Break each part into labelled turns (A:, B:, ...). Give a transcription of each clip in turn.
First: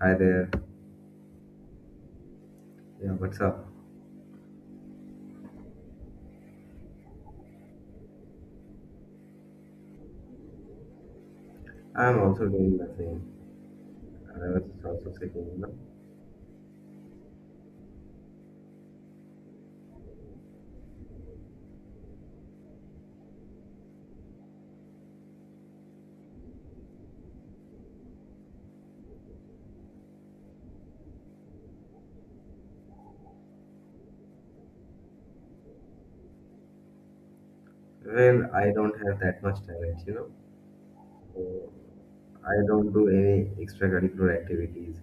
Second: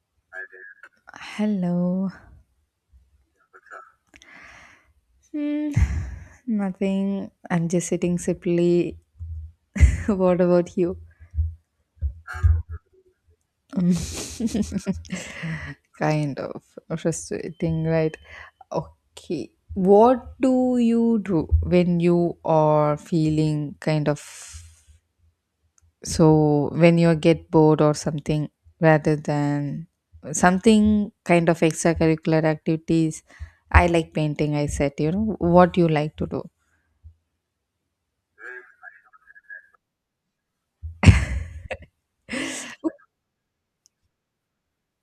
A: Hi there.
B: Hello.
A: Yeah, what's up?
B: Hmm, nothing. I'm just sitting simply. What about you?
A: I'm also doing the same.
B: Mm,
A: I was also sitting.
B: kind of frustrating, right? Okay. What do you do when you are feeling when you get bored or something, rather than something, kind of extracurricular activities? I like painting, I said, you know, what you like to do.
A: Well, I don't have that much talent. So I don't do any extracurricular activities.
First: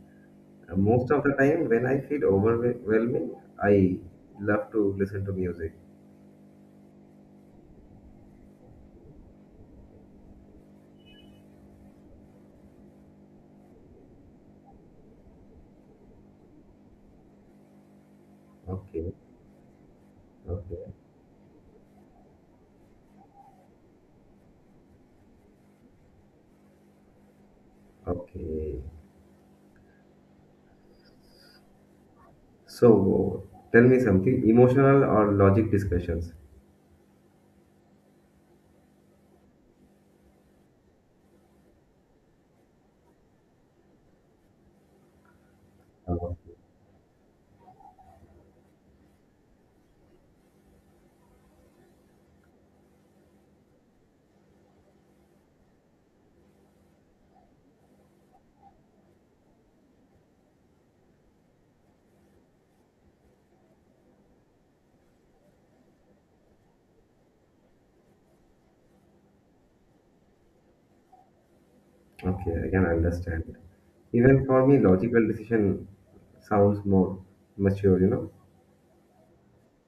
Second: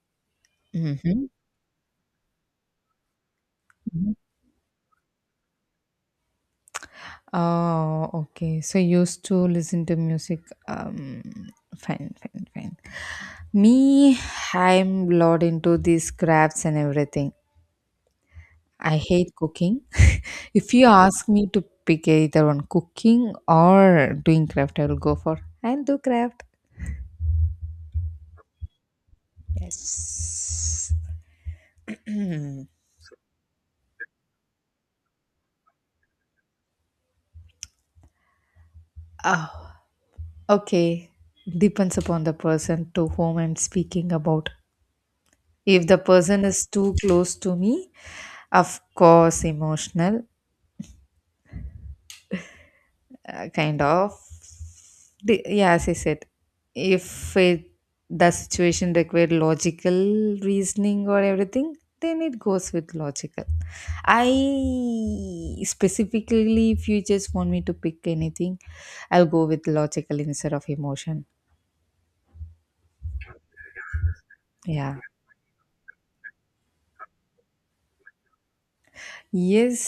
A: Most of the time, when I feel overwhelming, I
B: hmm
A: love to listen to music.
B: Oh, okay. So you used to listen to music. Um, fine, fine, fine. Me, I'm lot into these crafts and everything. I
A: Okay,
B: hate cooking. If you
A: okay,
B: ask me to pick either on cooking or doing craft, I will go for and do craft.
A: okay.
B: Yes.
A: So tell me something emotional or logic discussions.
B: oh, okay. Depends upon the person to whom I'm speaking about. If the
A: Oh,
B: person is too close to me, of course, emotional. Kind of the, yeah as I said if it, the situation required logical reasoning or everything, then it goes with logical. I specifically if you just want me to pick anything, I'll go with logical instead of emotion.
A: okay, I can understand. Even for me,
B: Yeah,
A: logical decision sounds more mature.
B: yes,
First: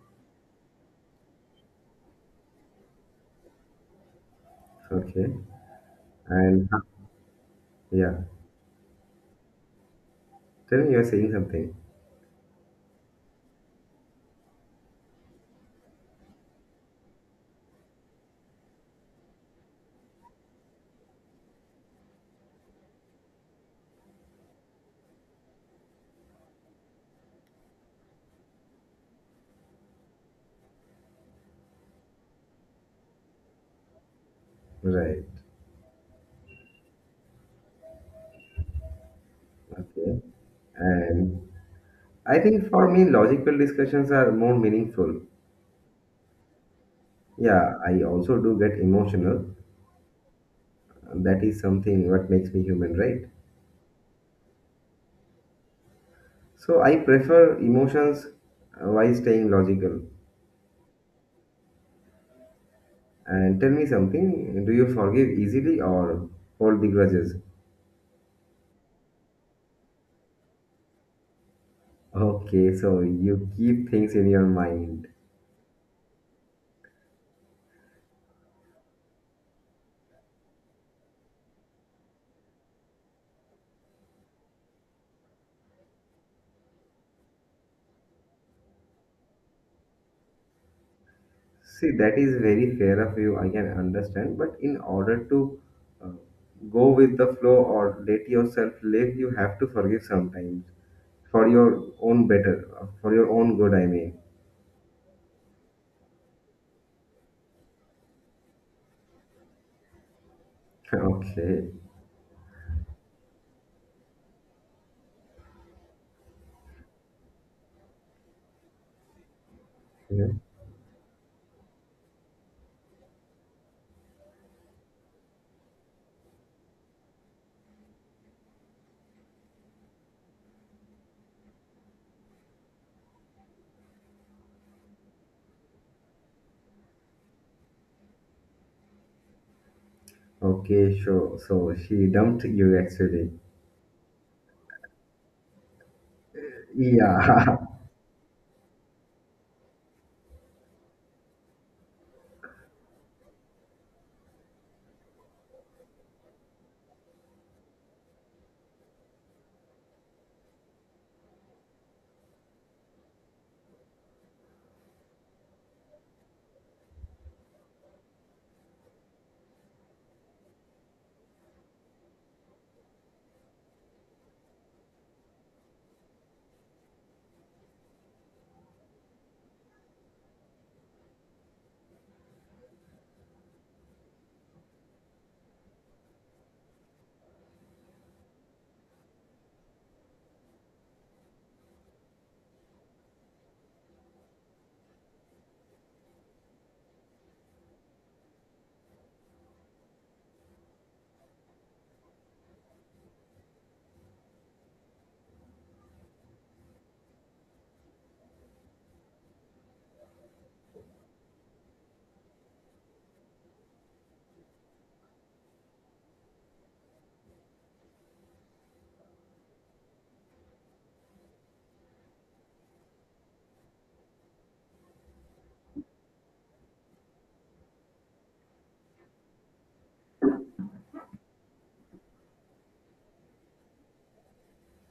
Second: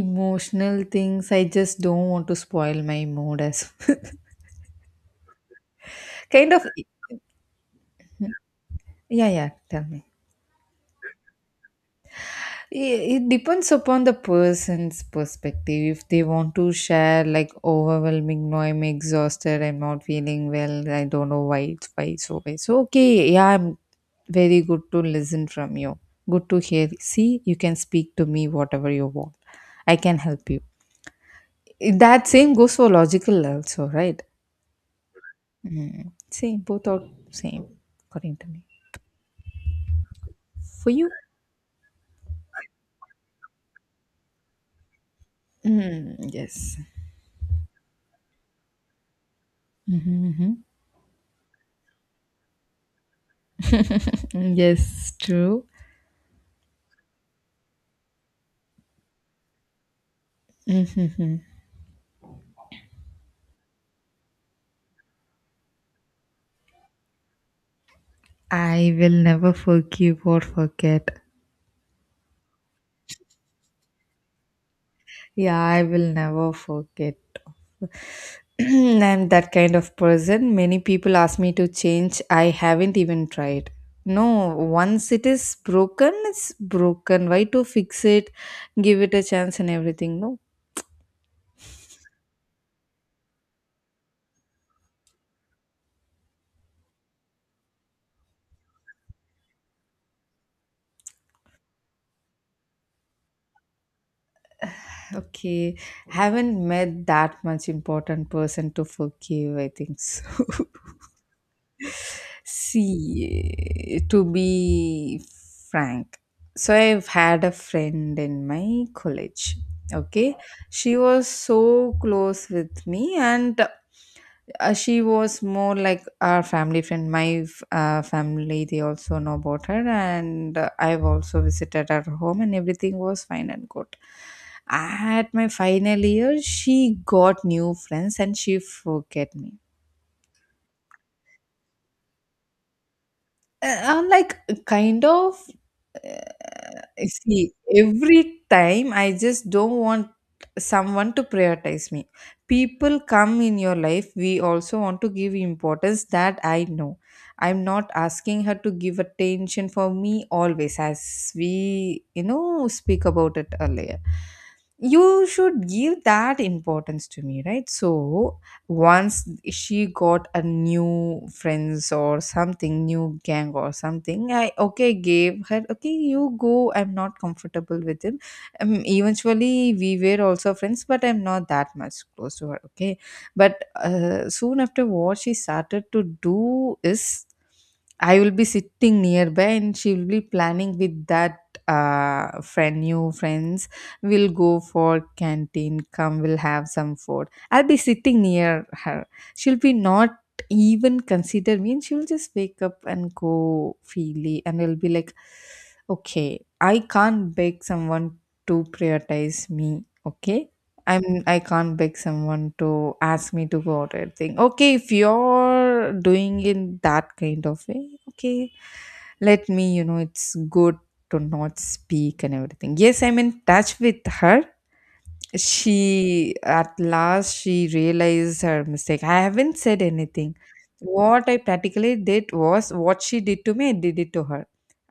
B: emotional things I just don't want to spoil my mood as
A: Okay.
B: kind of
A: And yeah,
B: yeah, tell me.
A: tell me you're saying something.
B: It depends upon the person's perspective. If they want to share like overwhelming, no, I'm exhausted, I'm not feeling well, I don't know why it's why. So okay, yeah, I'm very good to listen from you. Good to hear. See, you can speak to me whatever you want. I can help you. That same goes for logical also, right?
A: Right.
B: Mm. Same, both are same, according to me.
A: Okay.
B: For you?
A: And I think for me, logical discussions are more meaningful.
B: Mm, yes.
A: Yeah, I also do get emotional.
B: Mm-hmm, mm-hmm.
A: That is something what makes me human, right?
B: Mm, yes, true.
A: So I prefer emotions while staying logical.
B: Mhm.
A: And tell me something, do you forgive easily or hold the grudges?
B: I will never forgive or forget.
A: Okay, so you keep things in your mind.
B: Yeah, I will never forget. I'm that kind of person. Many people ask me to change. I haven't even tried. No, once it is broken, it's broken. Why to fix it? Give it a chance and everything. No.
A: See, that is very fair of you. I can understand, but in order to uh, go with the flow or let yourself live, you have to forgive sometimes for your own better, for your own good. I mean,
B: Okay. Haven't met that much important person to forgive, I think so.
A: okay,
B: See, to be frank, so I've had a friend in my college.
A: yeah.
B: Okay, she was so close with me, and she was more like our family friend. My family, they also know about her, and I've also visited her home, and everything was fine and good. At my final year, she got new friends and she forget me.
A: Okay, sure. So she dumped you actually.
B: Uh, I'm like kind of Uh, see,
A: Yeah,
B: every time I just don't want someone to prioritize me. People come in your life, we also want to give importance, that I know. I'm not asking her to give attention for me always, as we, you know, speak about it earlier. You should give that importance to me, right? So, once she got a new friends or something, new gang or something, I okay gave her, okay you go, I'm not comfortable with him. Eventually we were also friends, but I'm not that much close to her. Okay, but soon after, what she started to do is, I will be sitting nearby and she will be planning with that friend, new friends. We'll go for canteen, come we'll have some food. I'll be sitting near her. She'll be not even consider me, and she'll just wake up and go freely, and I'll be like, okay, I can't beg someone to prioritize me. Okay. I can't beg someone to ask me to go out or anything. Okay, if you're doing in that kind of way, okay. Let me, you know, it's good to not speak and everything. Yes, I'm in touch with her, she at last she realized her mistake. I haven't said anything. What I practically did was what she did to me, I did it to her.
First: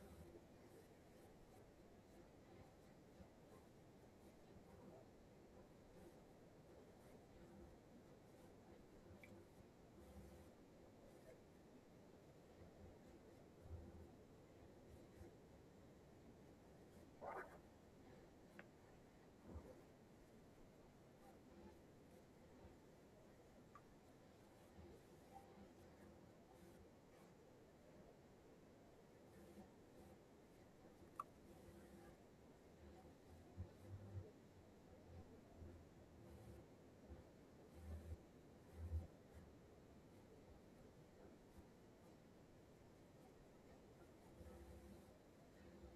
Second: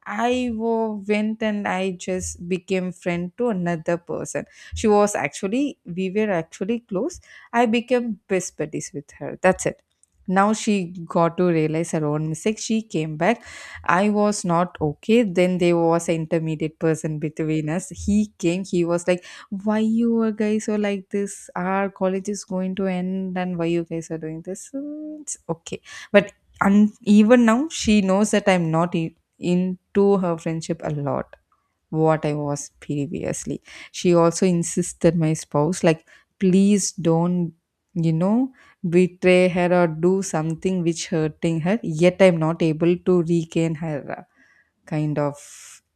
B: Went and I just became friend to another person. We were actually close. I became best buddies with her. That's it. Now she got to realize her own mistake. She came back. I was not okay. Then there was an intermediate person between us. He came. He was like, "Why you are guys are like this? Our college is going to end, and why you guys are doing this? Mm, it's okay." But and even now she knows that I'm not into her friendship a lot, what I was previously. She also insisted my spouse like, please don't, you know, betray her or do something which hurting her. Yet I'm not able to regain her kind of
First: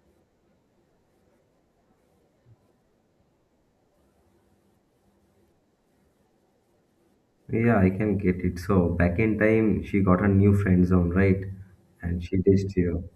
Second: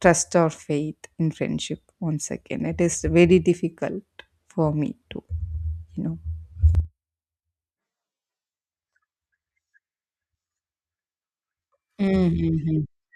B: trust or faith in friendship once again. It is very difficult for me to, you know.
A: yeah, I can get it. So back in time, she got a new friend zone, right? And she ditched
B: Mhm.
A: you.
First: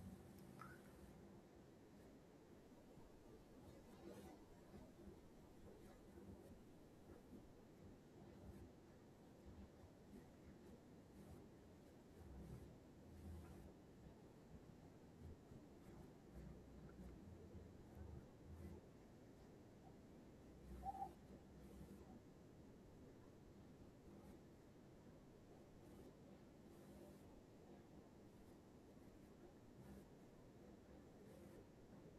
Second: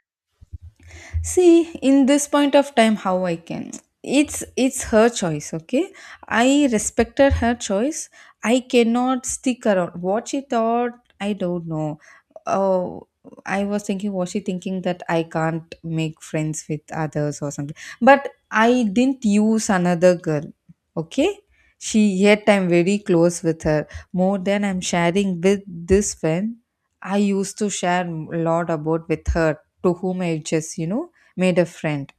B: See, in this point of time, how I can, it's her choice, okay, I respected her choice. I cannot stick around what she thought. I don't know. Oh, I was thinking, was she thinking that I can't make friends with others or something? But I didn't use another girl. Okay, she, yet I'm very close with her, more than I'm sharing with this friend. I used to share a lot about with her, to whom I just, you know, made a friend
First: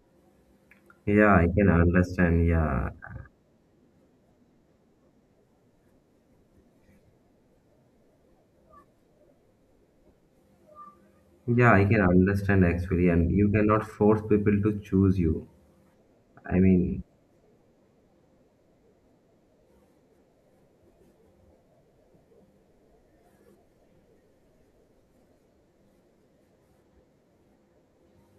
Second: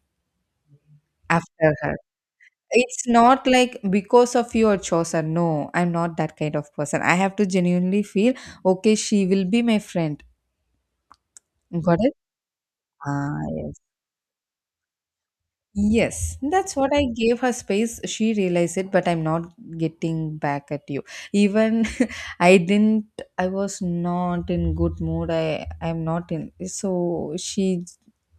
A: Yeah, I can
B: after her.
A: understand. Yeah,
B: It's not like because of your chosen. No, I'm not that kind of person. I have to genuinely feel okay, she will be my friend.
A: yeah, I
B: Got
A: can
B: it?
A: understand actually, and
B: Ah,
A: you
B: yes.
A: cannot force people to choose you.
B: Yes,
A: I
B: that's what
A: mean,
B: I gave her space. She realized it, but I'm not getting back at you. Even I was not in good mood. I'm not in, so she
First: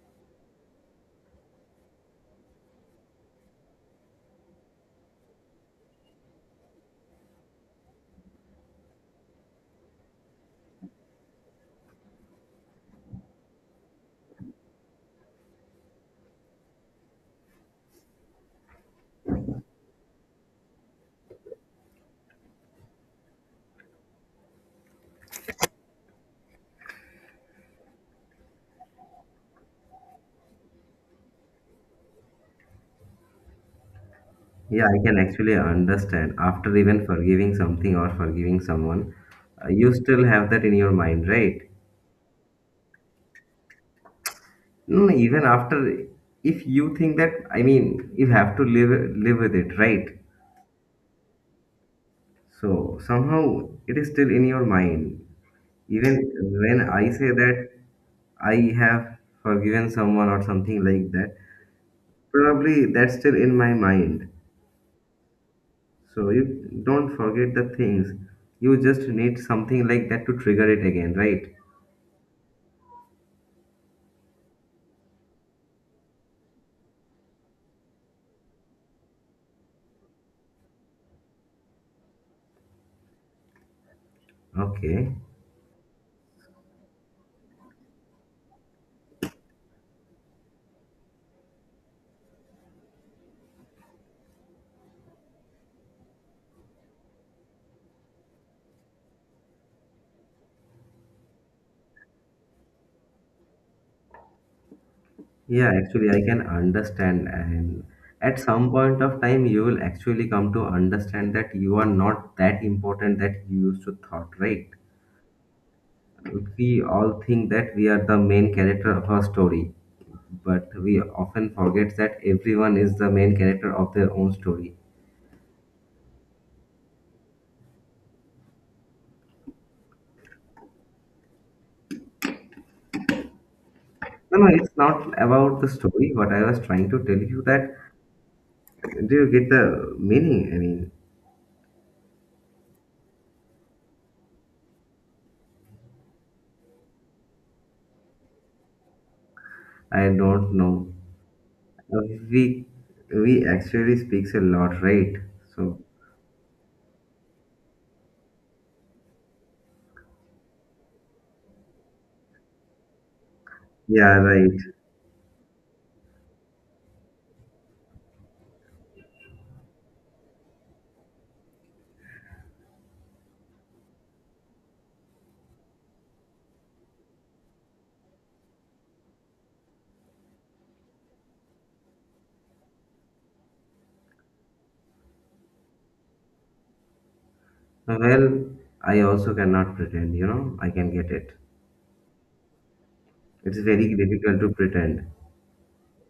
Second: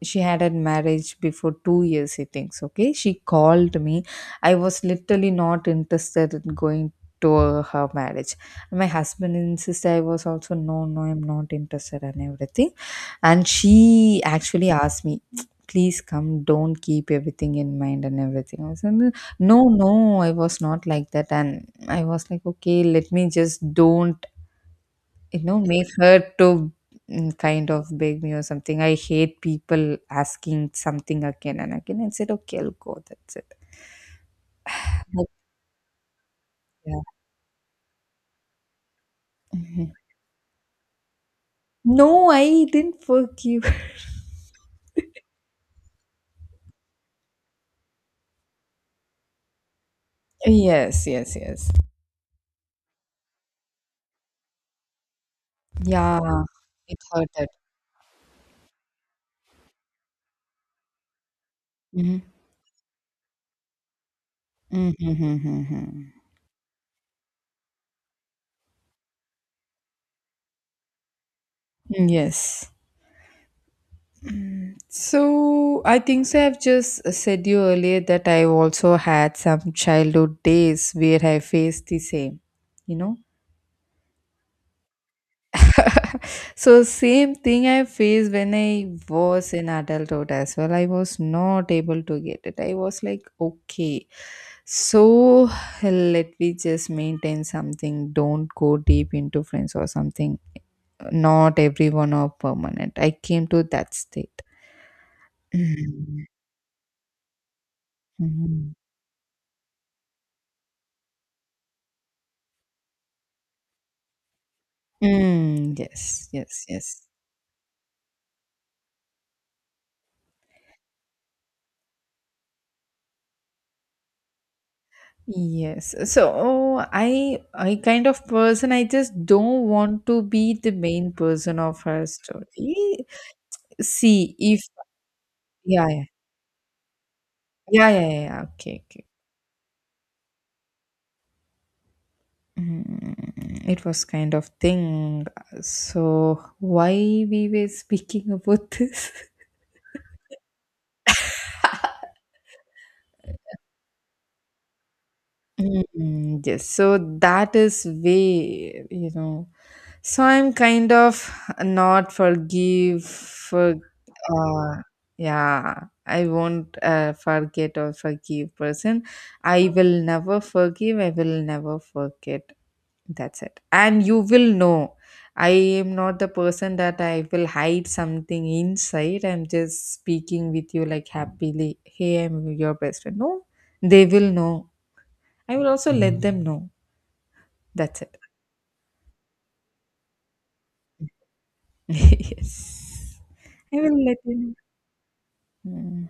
B: she had a marriage before 2 years I think so, okay she called me. I was literally not interested in going to her marriage. My husband insisted, I was also no no I'm not interested and everything. And she actually asked me, please come, don't keep everything in mind and everything. I was like, no no, I was not like that. And I was like, okay, let me just don't, you know, make her to kind of beg me or something. I hate people asking something again and again. I said, okay, I'll go. That's it.
A: yeah, I can
B: But,
A: actually understand. After
B: yeah.
A: even forgiving something or forgiving someone,
B: Mhm.
A: you still have that in your mind, right?
B: No, I didn't fuck you.
A: No, no, even after, if you think that, I mean, you have to live with it, right?
B: Yes, yes, yes.
A: So somehow it is still in your mind. Even
B: Yeah,
A: when
B: it
A: I say
B: hurted.
A: that I have forgiven someone or something like that,
B: Mm-hmm.
A: probably that's still in my mind.
B: Mm-hmm.
A: So you don't forget the things. You just need something like that to trigger it again, right?
B: Yes. So I think so I've just said you earlier that I also had some childhood days where I faced the same, you know.
A: Okay.
B: So same thing I faced when I was in adulthood as well. I was not able to get it. I was like, okay, so let me just maintain something. Don't go deep into friends or something. Not everyone are permanent. I came to that state.
A: Yeah, actually, I
B: Mm.
A: can understand. And at some
B: Mhm.
A: point of time, you will actually come to understand that you are not that important that you used to thought, right?
B: Mm, yes, yes,
A: We
B: yes.
A: all think that we are the main character of our story, but we often forget that everyone is the main character of their own story.
B: Yes. So I kind of person, I just don't want to be the main person of her story. See
A: No, no,
B: if
A: it's not about the
B: yeah, yeah.
A: story. What I was trying to tell you that
B: Yeah, yeah, yeah, yeah. Okay, okay.
A: do you get the meaning? I mean,
B: Mm, it was kind of thing. So why we were speaking about this?
A: I don't know. Uh, We we actually speaks a lot, right? So
B: Mm, yes, so that is way, you know. So I'm kind of not forgive for
A: yeah, right.
B: uh yeah, I won't forget or forgive person. I will never forgive, I will never forget. That's it. And you will know. I am not the person that I will hide something inside. I'm just speaking with you like happily. Hey, I'm your best friend. No, they will know. I will also let them know. That's it.
A: Well, I also cannot pretend. I can get it.
B: Yes.
A: It's
B: I
A: very
B: will let
A: difficult to
B: them
A: pretend.
B: know. Hmm.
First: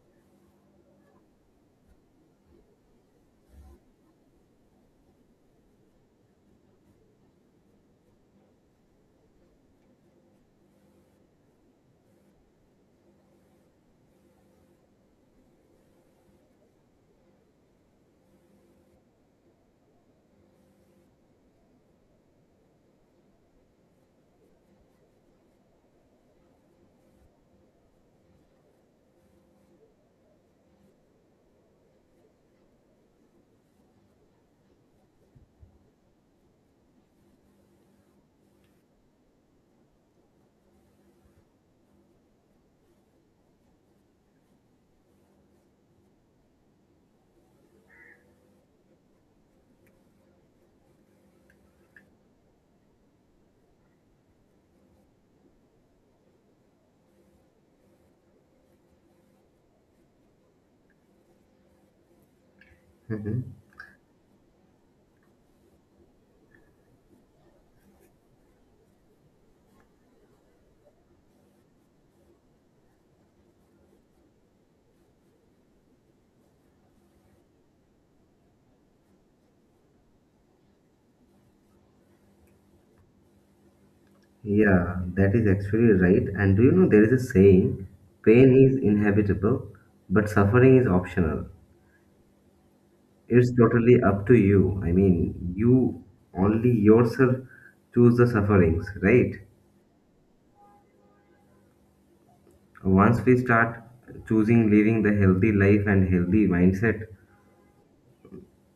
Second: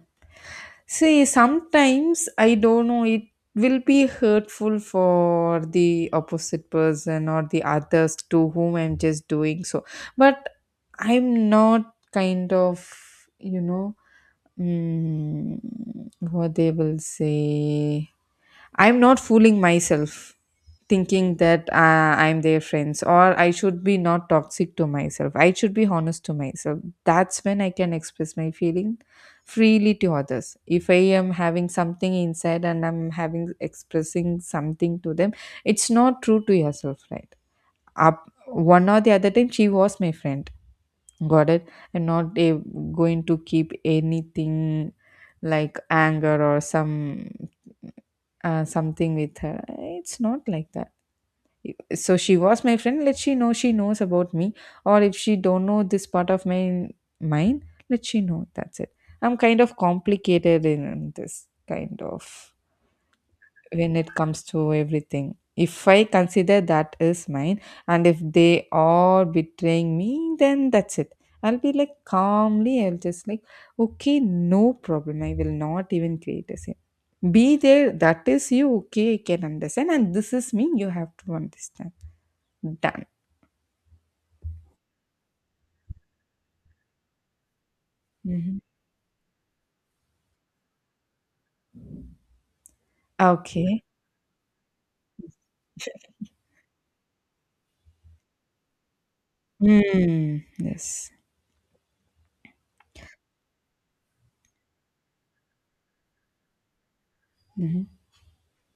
B: See, sometimes I don't know, it will be hurtful for the opposite person or the others to whom I'm just doing so. But I'm not kind of, you know, mm, what they will say. I'm not fooling myself thinking that I'm their friends, or I should be not toxic to myself. I should be honest to myself. That's when I can express my feeling freely to others. If I am having something inside and I'm having expressing something to them, it's not true to yourself, right? Up one or the other time, she was my friend. Got it? I'm not eh, Going to keep anything like anger or some something with her. It's not like that. So she was my friend. Let she know, she knows about me, or if she don't know this part of my mind, let she know. That's it. I'm kind of complicated in this kind of,
A: Hmm.
B: when it comes to everything. If I consider that is mine, and if they are betraying me, then that's it. I'll be like calmly, I'll just like, okay, no problem. I will not even create a scene. Be there, that is you, okay, I can understand. And this is me, you have to understand. Done.
A: Yeah, that is actually right. And do you know there is a saying, pain
B: Hmm
A: is inevitable, but suffering is optional. It's
B: Okay.
A: totally up to you. I mean, you only yourself choose the sufferings, right?
B: Mm, yes.
A: Once we start choosing living the healthy life and healthy mindset,
B: Mm-hmm.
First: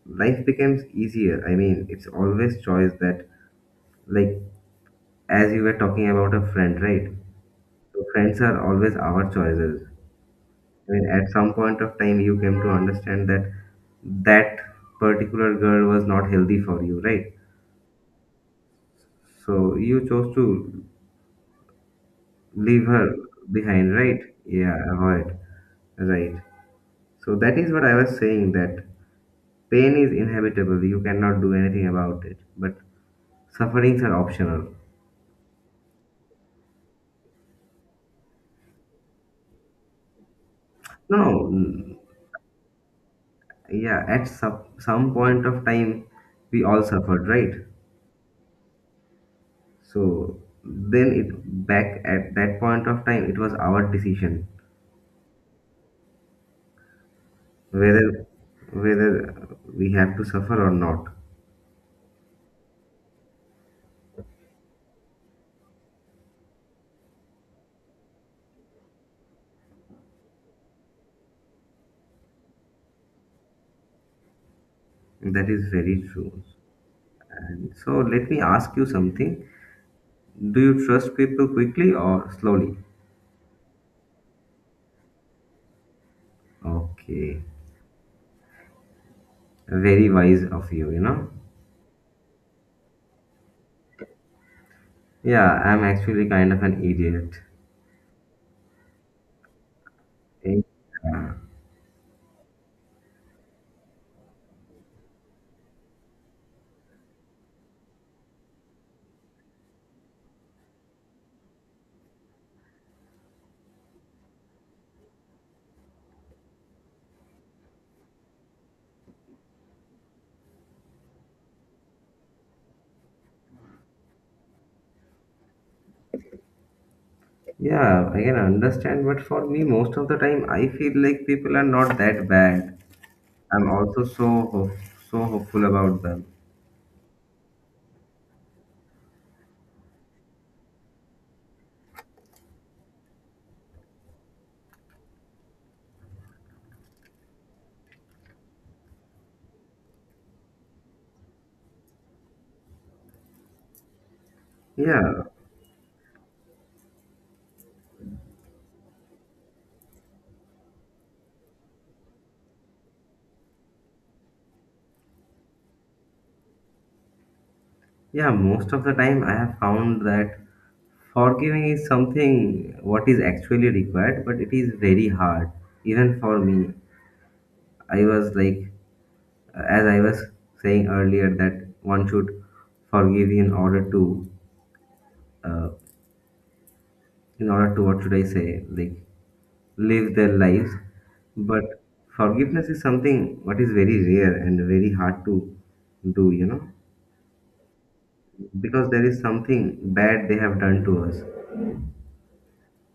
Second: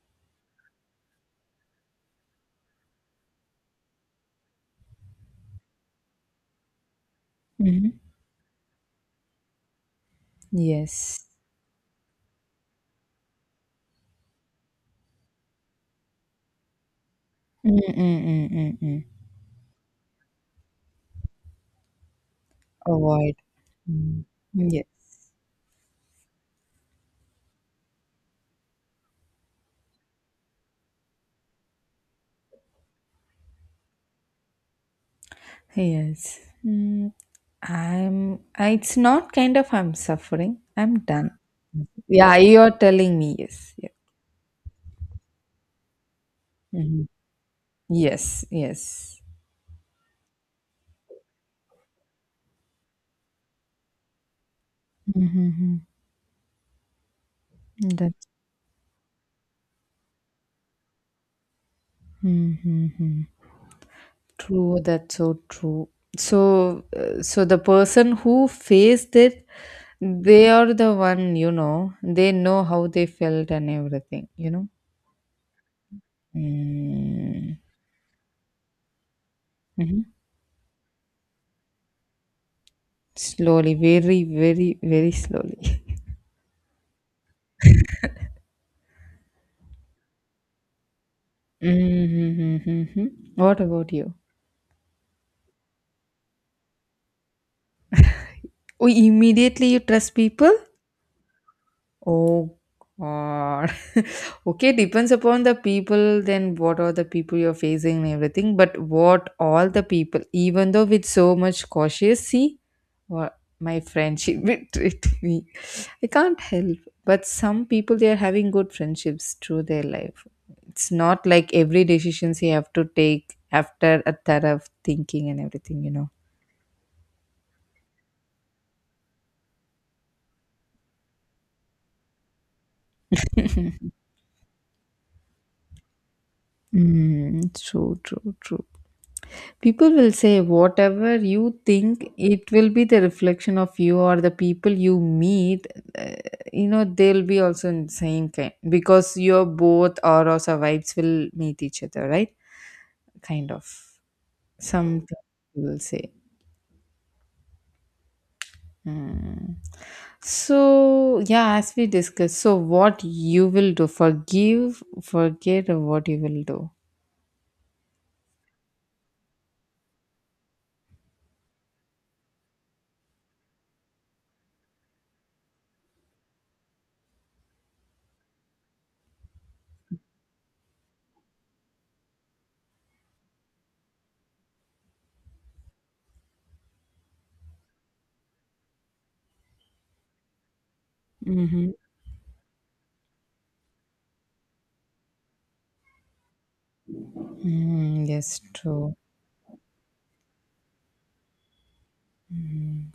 A: life becomes easier. I mean, it's always choice that, like, as you were talking about a friend, right?
B: Mm-hmm.
A: So friends are always our choices. I mean,
B: Yes.
A: at some point of time, you came to understand that that particular girl was not healthy for you, right?
B: Mm-mm-mm-mm-mm.
A: So you chose to leave her
B: Avoid.
A: behind, right?
B: Mm.
A: Yeah,
B: Yes.
A: avoid, right. So that is what I was saying that pain is inevitable, you cannot do anything about it, but sufferings are optional.
B: Yes. Mm, it's not kind of I'm suffering. I'm done.
A: No, mm,
B: Yeah, you're telling me yes. Yeah.
A: yeah, at some point of time, we all
B: Mhm.
A: suffered, right?
B: Yes, yes.
A: So then it back at that point of time, it was our decision
B: Mm-hmm.
A: whether
B: That's
A: whether we have to suffer or not.
B: mm-hmm. True, that's so true. So so the person who faced it, they are the one, you know, they know how they felt and everything, you know.
A: That is very true.
B: Mm-hmm.
A: And so let me ask you something. Do you trust people quickly or slowly?
B: Slowly, very, very, very slowly.
A: Okay, very wise of you, you know.
B: Mhm. What about you?
A: Yeah, I'm actually kind of an idiot.
B: Oh, immediately you trust people?
A: Eh, Yeah,
B: Oh God. Okay, depends upon the people, then what are the people you're facing and everything. But what all the people, even though with so much cautious, see, what my friendship betrayed me. I can't help. But some people they are having good friendships through their life. It's not like every decisions you have to take after a thorough thinking and everything.
A: yeah, I can understand, but for me, most of the time, I feel like people are not that bad. I'm also so hopeful about them.
B: Mm, true, true, true. People will say whatever you think, it will be the reflection of you or the people you meet. Uh, they'll be also in same kind because your both auras or vibes will meet each other, right? Kind of something
A: Yeah,
B: you will say. Mm. So yeah, as we discussed, so what you will do, forgive, forget, or what you will do.
A: yeah, most of the time, I have found that forgiving is something what is actually required, but it is very hard. Even for me, I was like, as I was saying earlier, that one should forgive uh, in order to what should I say, like live their lives. But
B: Mm-hmm.
A: forgiveness is something what is very rare and very hard to do, you know,
B: Mm, yes,
A: because
B: true.
A: there is something bad they have done to us.
B: Mm.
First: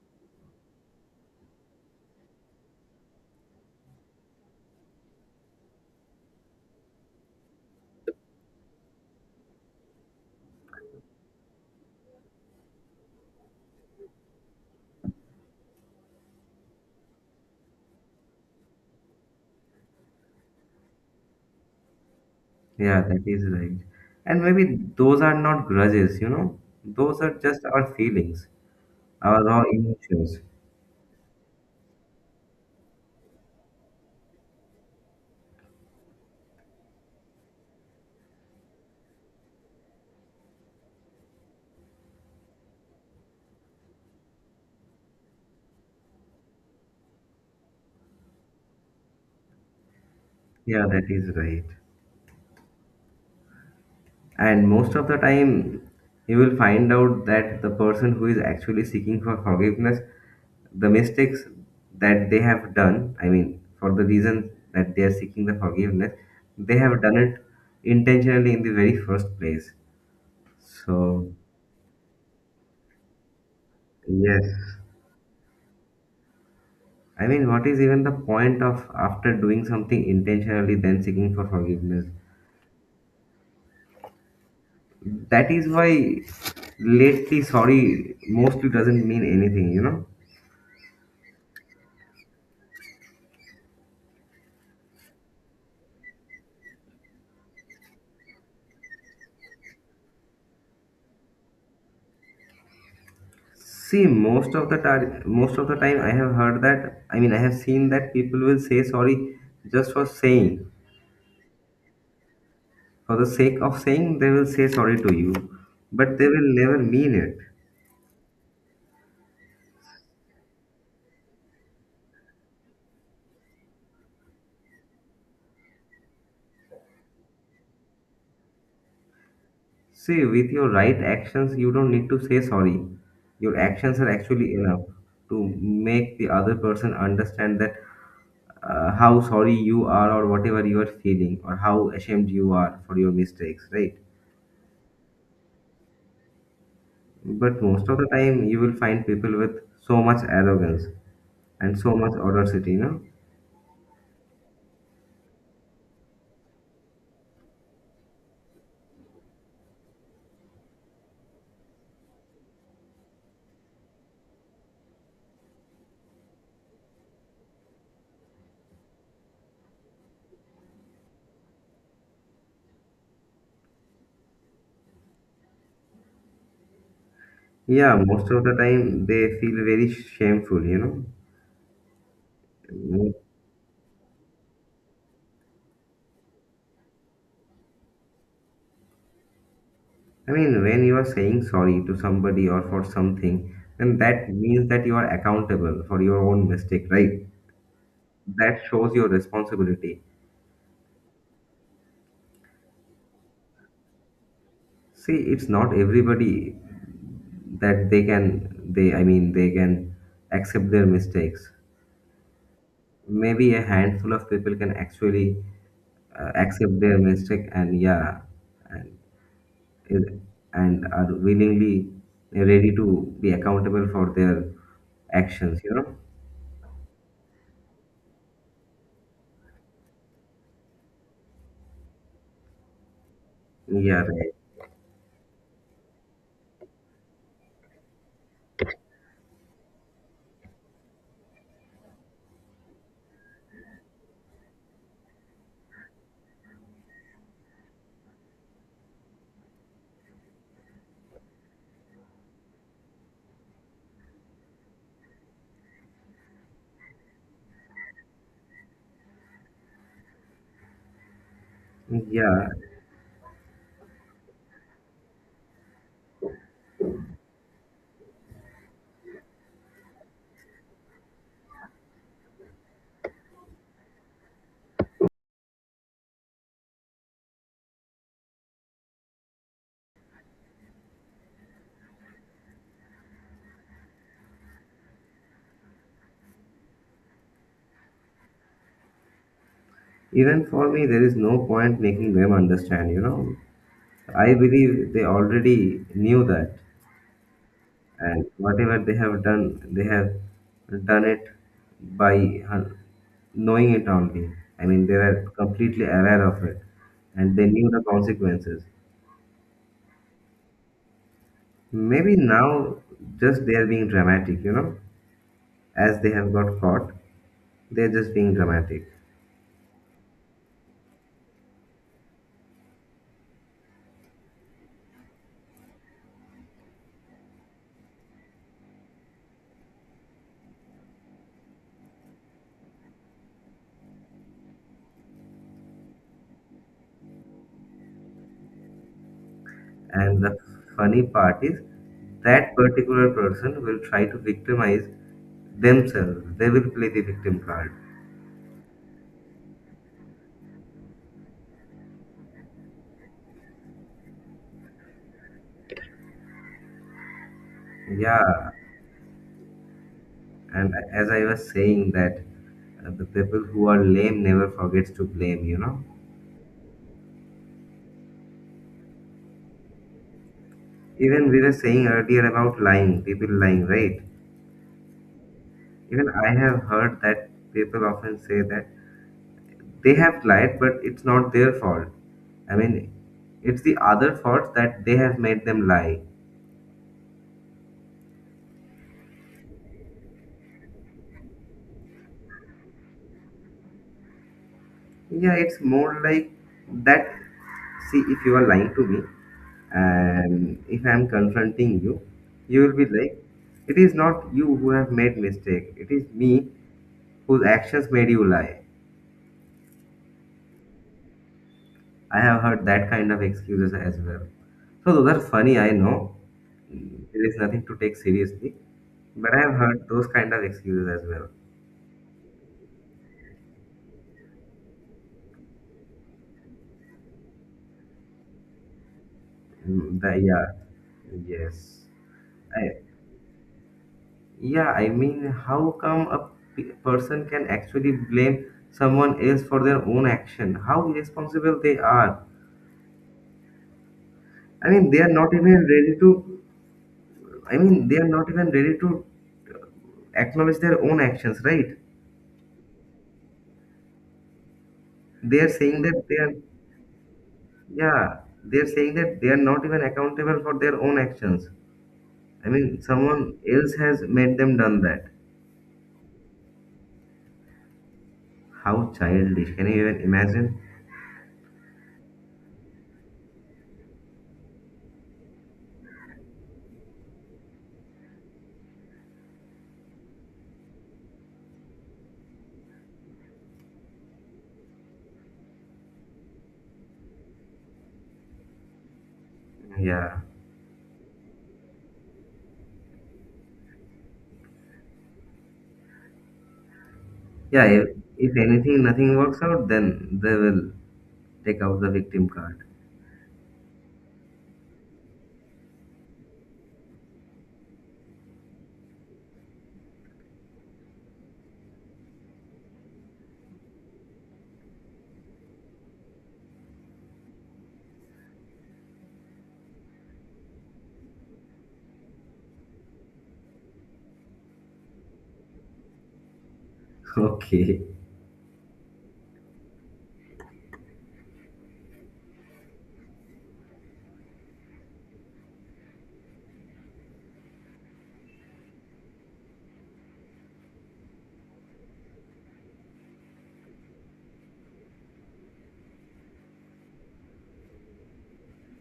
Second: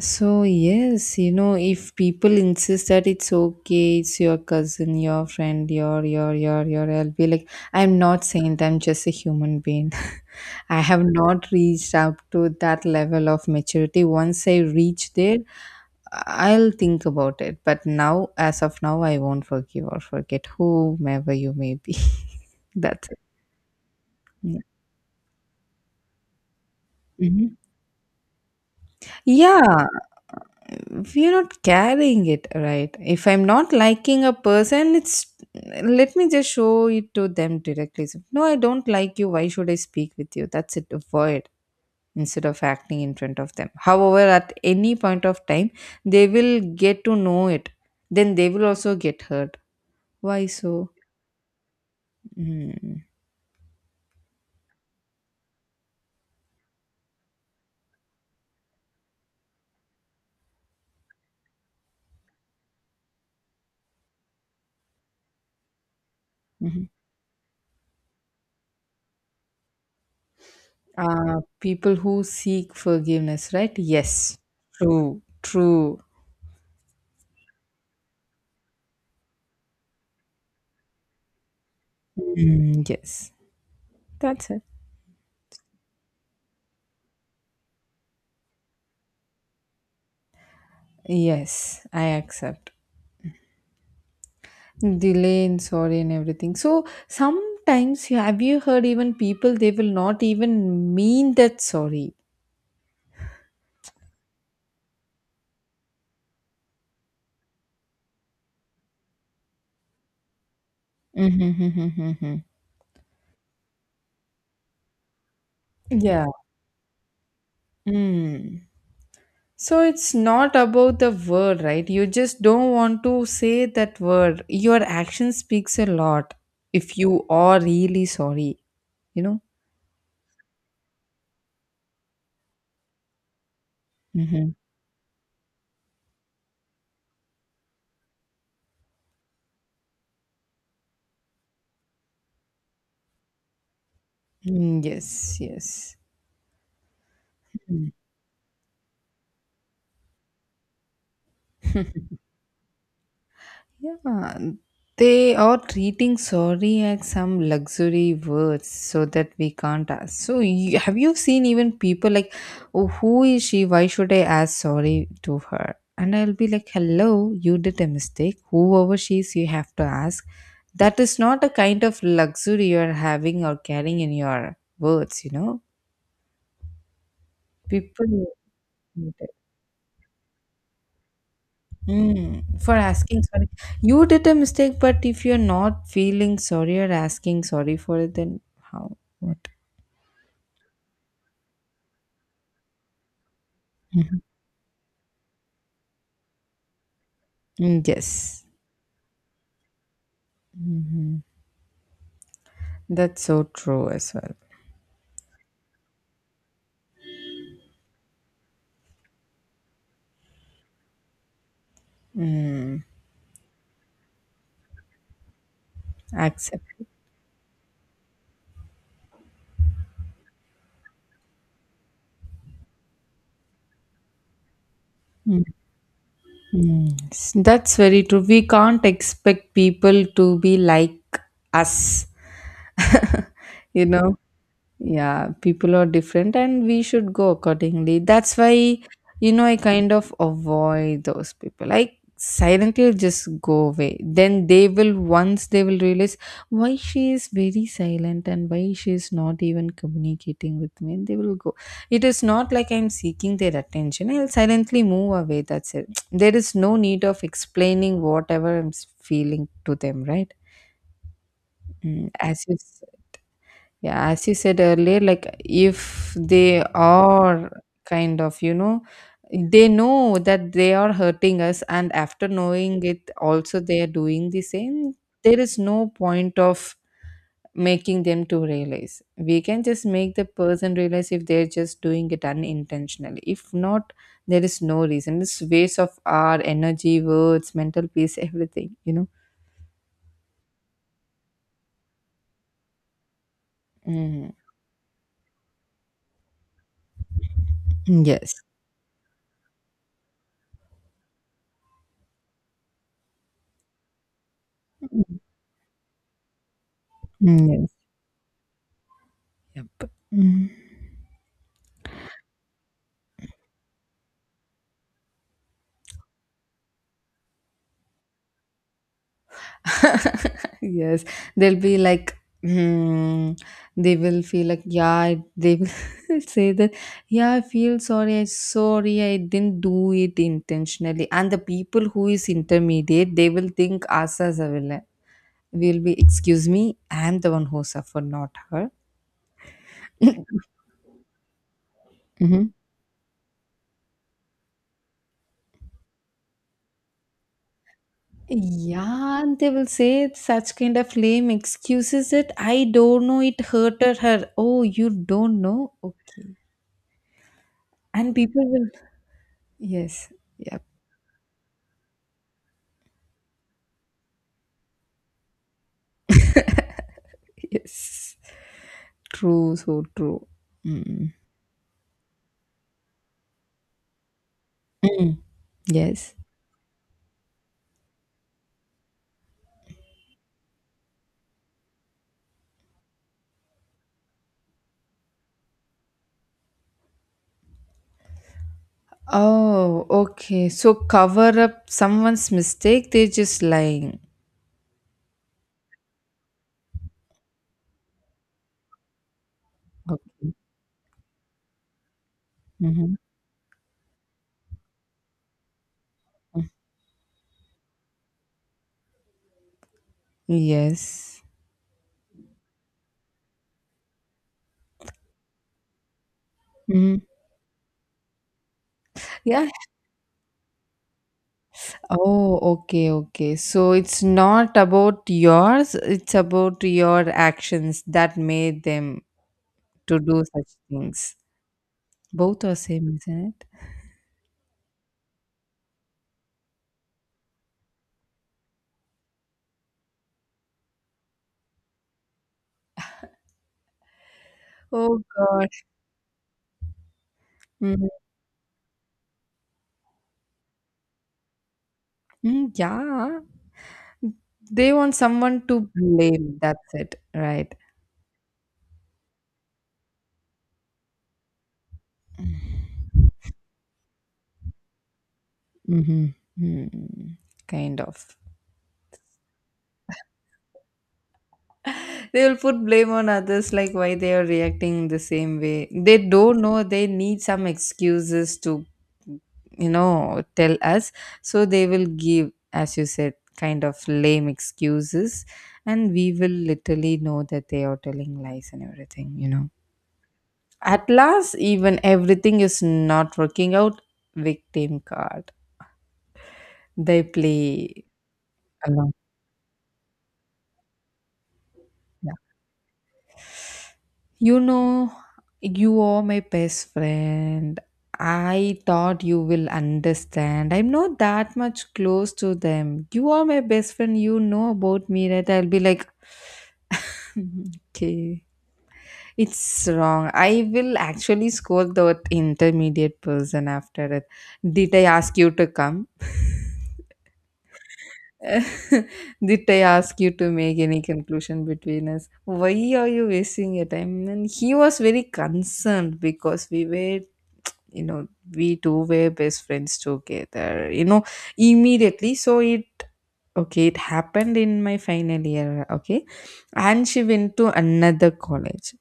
B: So, yes, if people insist that it's okay, it's your cousin, your friend, your, I'll be like, I'm not saying that I'm just a human being. I have not reached up to that level of maturity. Once I reach there, I'll think about it. But now, as of now, I won't forgive or forget whomever you may be.
A: Yeah,
B: That's it.
A: that is right. And
B: Yeah.
A: maybe those are not grudges, those are
B: Mhm.
A: just our feelings, our raw
B: Yeah,
A: emotions.
B: we're not carrying it right. If I'm not liking a person, it's, let me just show it to them directly. So, no, I don't like you, why should I speak with you? That's it. Avoid, instead of acting in front of them. However, at any point of time they will get to know it, then they will also get hurt. Why
A: Yeah,
B: so?
A: that is right.
B: Mm.
A: And most of the time, you will find out that the person who is actually seeking for forgiveness, the mistakes that they have done, I mean, for the reason that they are seeking the forgiveness, they
B: Mhm.
A: have done it intentionally in the very first place. So,
B: uh, People who seek forgiveness, right? Yes.
A: yes.
B: True. True.
A: I mean, what is even the point of after doing something intentionally, then seeking for forgiveness?
B: Mm, yes. That's it.
A: That is why lately sorry mostly doesn't mean anything, you know?
B: Yes, I accept delay and sorry and everything. So sometimes, have you heard, even people, they will not even mean that sorry?
A: See, most of the time, I have heard that. I mean, I have seen that people will say sorry just for saying,
B: Mm-hmm.
A: for the sake of saying, they will say sorry to you, but
B: Yeah.
A: they will never mean it.
B: Mm. So it's not about the word, right? You just don't want to say that word. Your action speaks a lot if you are really sorry you know
A: See, with your right actions, you don't need to say sorry. Your actions are
B: Mm-hmm.
A: actually enough to make the other person understand that how sorry you are or whatever you are feeling or how ashamed you are for your mistakes, right?
B: Mm, yes. Yes.
A: But most of the time, you will find people with so much arrogance and so much audacity.
B: Yeah, they are treating sorry as some luxury words so that we can't ask. So, have you seen even people like, oh, who is she? Why should I ask sorry to her? And I'll be like, hello, you did a mistake. Whoever she is, you have to ask. That is not a kind of luxury you're having or carrying in your words, you know?
A: Yeah,
B: People.
A: most of the time they feel very shameful.
B: Mm, for
A: Mm,
B: asking sorry. You did a mistake, but if you're not feeling sorry or asking sorry for it, then how? What?
A: I mean, when you are saying sorry to somebody or for something, then
B: Mhm.
A: that means that you are accountable for your own mistake, right?
B: Mm, yes.
A: That shows your responsibility.
B: Hmm. That's so true as well.
A: See, it's not everybody that, I mean, they can accept their mistakes.
B: Mm,
A: Maybe a handful of people can actually
B: accept.
A: accept their mistake and yeah, and. is- and are willingly ready to be accountable for their
B: Mm,
A: actions, you know?
B: mm. That's very true. We can't expect people to be like us. you
A: Yeah,
B: know,
A: right.
B: Yeah, people are different and we should go accordingly. That's why, I kind of avoid those people. I silently just go away. Then once they will realize why she is very silent and why she is not even communicating with me, and they will go. It is not like I'm seeking their attention. I'll silently move away. That's it. There is no need of explaining whatever I'm feeling to them, right? Mm. as
A: Yeah.
B: you yeah, as you said earlier, like if they are kind of, they know that they are hurting us, and after knowing it, also they are doing the same. There is no point of making them to realize. We can just make the person realize if they're just doing it unintentionally. If not, there is no reason. It's waste of our energy, words, mental peace, everything.
A: Even for me, there is no point making them understand, you know?
B: Mm.
A: I believe they already knew that. And
B: Yes.
A: whatever they have done it by knowing it only. I mean, they
B: Mm.
A: were completely aware of it and they knew
B: Yes.
A: the consequences.
B: Yep. Mm.
A: Maybe now just they are being dramatic, you know? As they have got caught. They're just being dramatic.
B: Yes, they'll be like, hmm, they will feel like, yeah, they will say that, yeah, I feel sorry, I didn't do it intentionally. And the people who is intermediate, they will think us as a villain. Will be, excuse me, I'm the one who suffered, not her.
A: And the funny part is
B: Hmm.
A: that particular person will try to victimize themselves. They will play the victim card.
B: Yeah, and they will say such kind of lame excuses that I don't know it hurted her. Oh, you don't know? Okay. And people
A: Yeah.
B: will. Yes. Yep.
A: And as I was saying that the people who are lame never forgets to blame.
B: Yes. True. So true. Mm.
A: Even we were saying earlier about lying, people lying, right?
B: Mm.
A: Even
B: Yes.
A: I have heard that people often say that they have lied, but it's not their fault. I mean, it's the other faults that they have made them lie.
B: Oh, okay. So cover up someone's mistake, they're just lying.
A: Yeah, it's more like that. See, if you are lying to me
B: Okay.
A: and if I'm confronting you, you will be
B: Hmm.
A: like, it is not you who have made mistake. It is me whose actions made you lie.
B: Yes.
A: I have heard that kind of excuses as well. So those are funny, I know.
B: Hmm.
A: There is nothing to take seriously, but I
B: Yeah.
A: have heard those kind of excuses as well.
B: Oh, okay, okay. So it's not about yours, it's about your actions that made them to
A: Mm, The,
B: do such things.
A: yeah, yes.
B: Both are
A: I,
B: same, isn't it?
A: yeah, I mean, how come a person can actually blame someone else for their own action? How irresponsible they are. I mean,
B: Oh
A: they are not
B: God.
A: even ready to, I
B: Mhm.
A: mean, they are not even ready to uh, acknowledge their own actions, right?
B: Mm. Yeah. They want
A: They
B: someone
A: are
B: to
A: saying that they are,
B: blame. That's it, right?
A: yeah, they are saying that they are not even accountable for their own actions. I mean, someone else has made them done that.
B: Mm-hmm. Hmm. Kind of.
A: How childish. Can you even imagine?
B: They will put blame on others, like why they are reacting the same way. They don't know they need some excuses to, tell us. So they will give, as you said, kind of lame excuses, and we will literally know that they are telling lies and everything.
A: Yeah.
B: At last, even everything is not working out. Victim card. They
A: Yeah,
B: play
A: if anything
B: along.
A: nothing works out, then they will take out the
B: Yeah.
A: victim card.
B: You know, you are my best friend. I thought you will understand. I'm not that much close to them. You are my best friend. You know about me, right? I'll be like, okay, it's wrong. I will actually scold that intermediate person after it. Did I ask you to come?
A: Okay,
B: Did I ask you to make any conclusion between us? Why are you wasting your time? And he was very concerned because you know we two were best friends together, immediately. So it okay, it happened in my final year. Okay, and she went to another college.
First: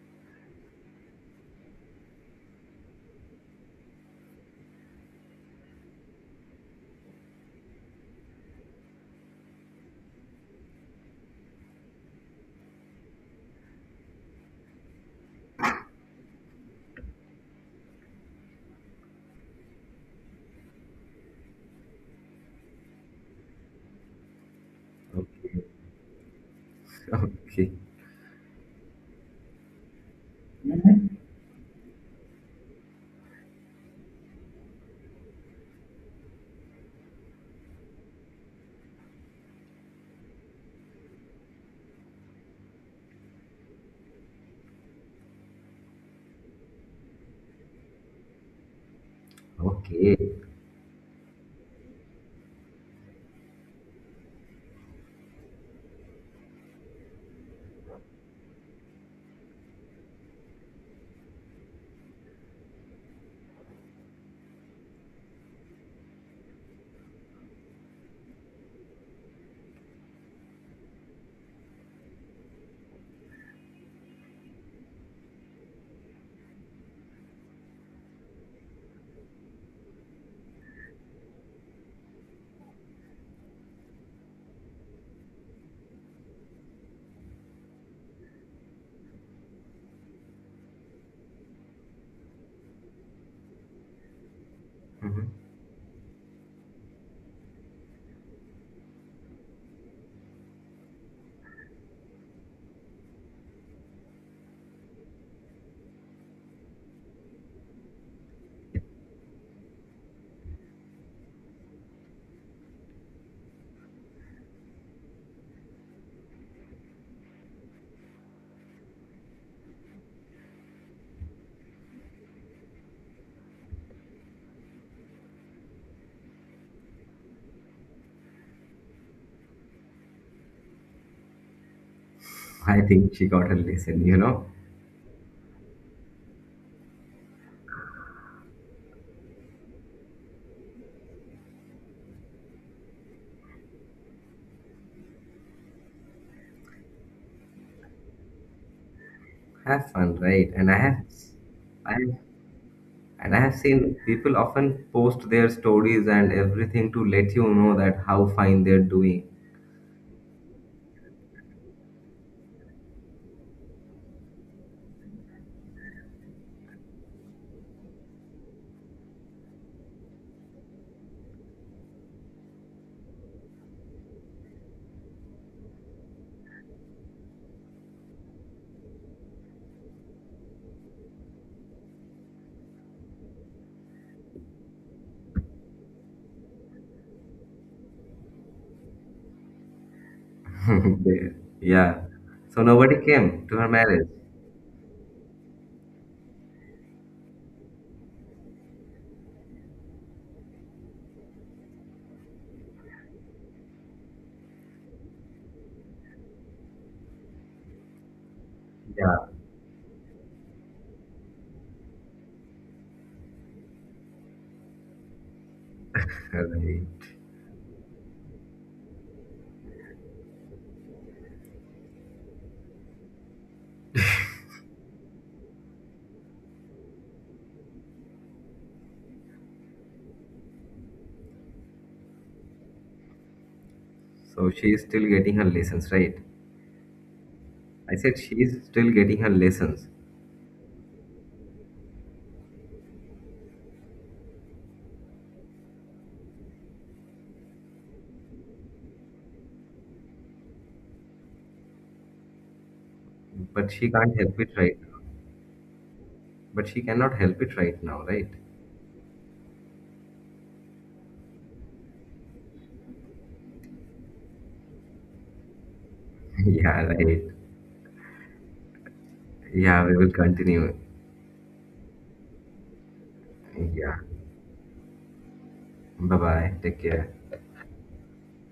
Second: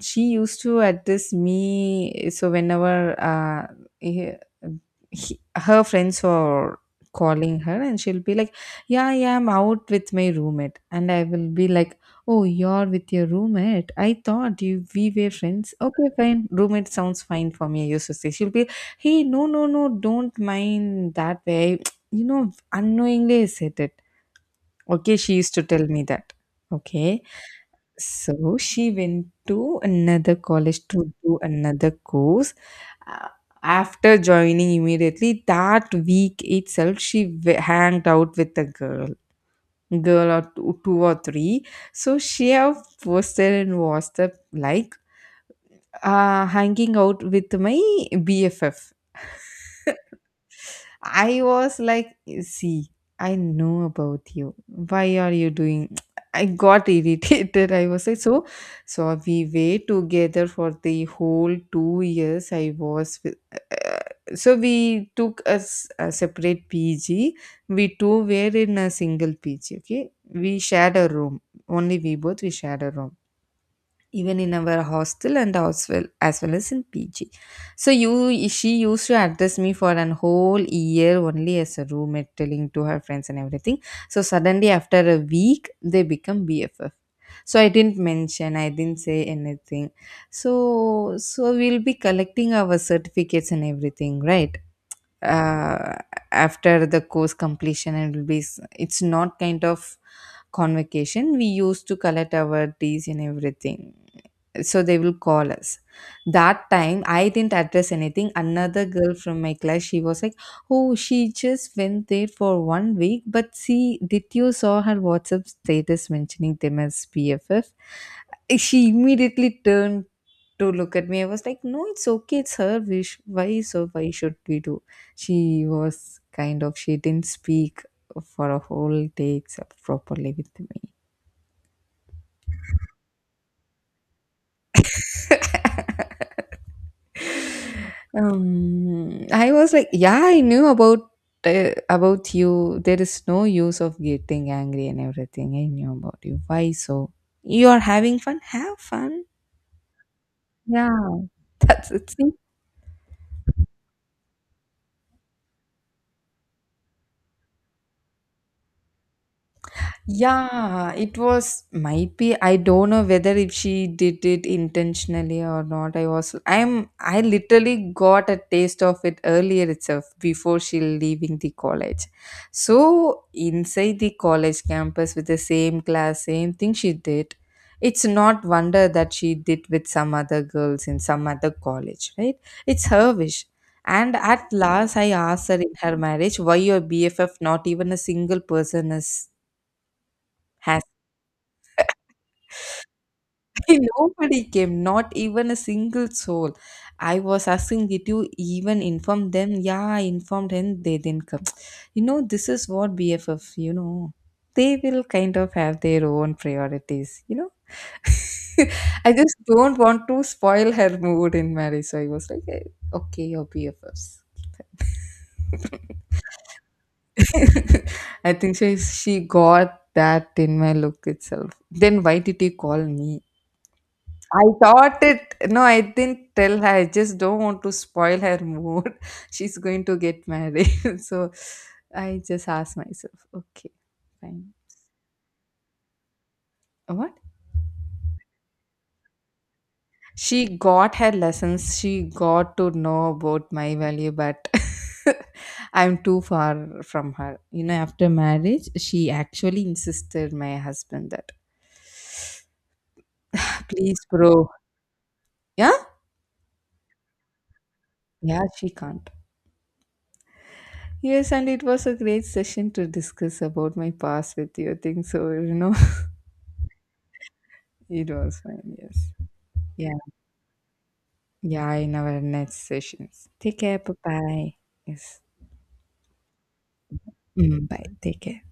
B: She used to address me, so whenever he, her friends are calling her and she'll be like, yeah, yeah, I'm out with my roommate. And I will be like, oh, you're with your roommate. I thought you we were friends. Okay, fine. Roommate sounds fine for me. I used to say. She'll be, hey, no, no, no, don't mind that way. Unknowingly I said it. Okay, she used to
A: okay,
B: tell me that. Okay,
A: okay,
B: so she went to another college to do another course. Uh, After joining, immediately that week itself, she hanged out with the girl or two, two or three. So she have posted in WhatsApp like, hanging out with my BFF.
A: okay.
B: I was like, see, I know about you. Why are you doing? I got irritated. I was like, so we were together for the whole 2 years. So we took a separate PG. We two were in a single PG. Okay, we shared a room. Only we both we shared a room, even in our hostel and as well as in PG. So you she used to address me for an whole year only as a roommate, telling to her friends and everything. So suddenly after a week they become BFF. So I didn't mention, I didn't say anything. So we'll be collecting our certificates and everything, right?
A: Mhm.
B: Uh, After the course completion, and it will be it's not kind of convocation, we used to collect our teas and everything. So they will call us. That time I didn't address anything. Another girl from my class, she was like, oh, she just went there for one week, but see, did you saw her WhatsApp status mentioning them as PFF? She immediately turned to look at me. I was like, no, it's okay, it's her wish. Why so? Why should we do? She was kind of, she didn't speak for a whole day except properly with me.
A: I think she got her lesson.
B: I was like, yeah, I knew about you. There is no use of getting angry and everything. I knew about you. Why so? You are having fun. Have fun.
A: Have fun, right?
B: Yeah, that's
A: I
B: it.
A: have, and I have seen people often post their stories and everything to let you know that how fine they're doing.
B: Yeah, it was might be I don't know whether if she did it intentionally or not. I was I'm I literally got a taste of it earlier itself before she leaving the college. So inside the college campus with the same class, same thing she did. It's not wonder that she did with some other girls in some other college, right? It's her wish. And at last I asked her in her marriage, why your BFF not even a single person is has?
A: They- yeah. So nobody came to her marriage.
B: Nobody came, not even a single soul. I was asking, did you even inform them? Yeah, I informed him. They didn't come. You know, this is what BFF, they will kind of have their own priorities. I
A: Yeah,
B: just don't want to spoil her mood in marriage. So I was like, "Eh, okay, your BFFs."
A: right.
B: I think she got that in my look itself. Then why did you call me? I thought it. No, I didn't tell her. I just don't want to spoil her mood. She's going to get married. So I just asked myself, okay,
A: So
B: fine.
A: she is still getting her lessons, right?
B: What?
A: I said she is still getting her lessons.
B: She got her lessons. She got to know about my value, but I'm too far from her. After marriage, she actually insisted my husband that,
A: But she
B: please,
A: can't help
B: bro.
A: it right now.
B: Yeah?
A: But she cannot help it right now, right?
B: Yeah, she can't. Yes, and it was a great session to discuss about my past with you. I think so.
A: Yeah, right.
B: It was fine, yes.
A: Yeah,
B: Yeah,
A: we will continue.
B: yeah, in our next sessions. Take care, bye
A: Yeah,
B: bye. Yes.
A: bye bye. Take care.
B: Mm, bye, take care.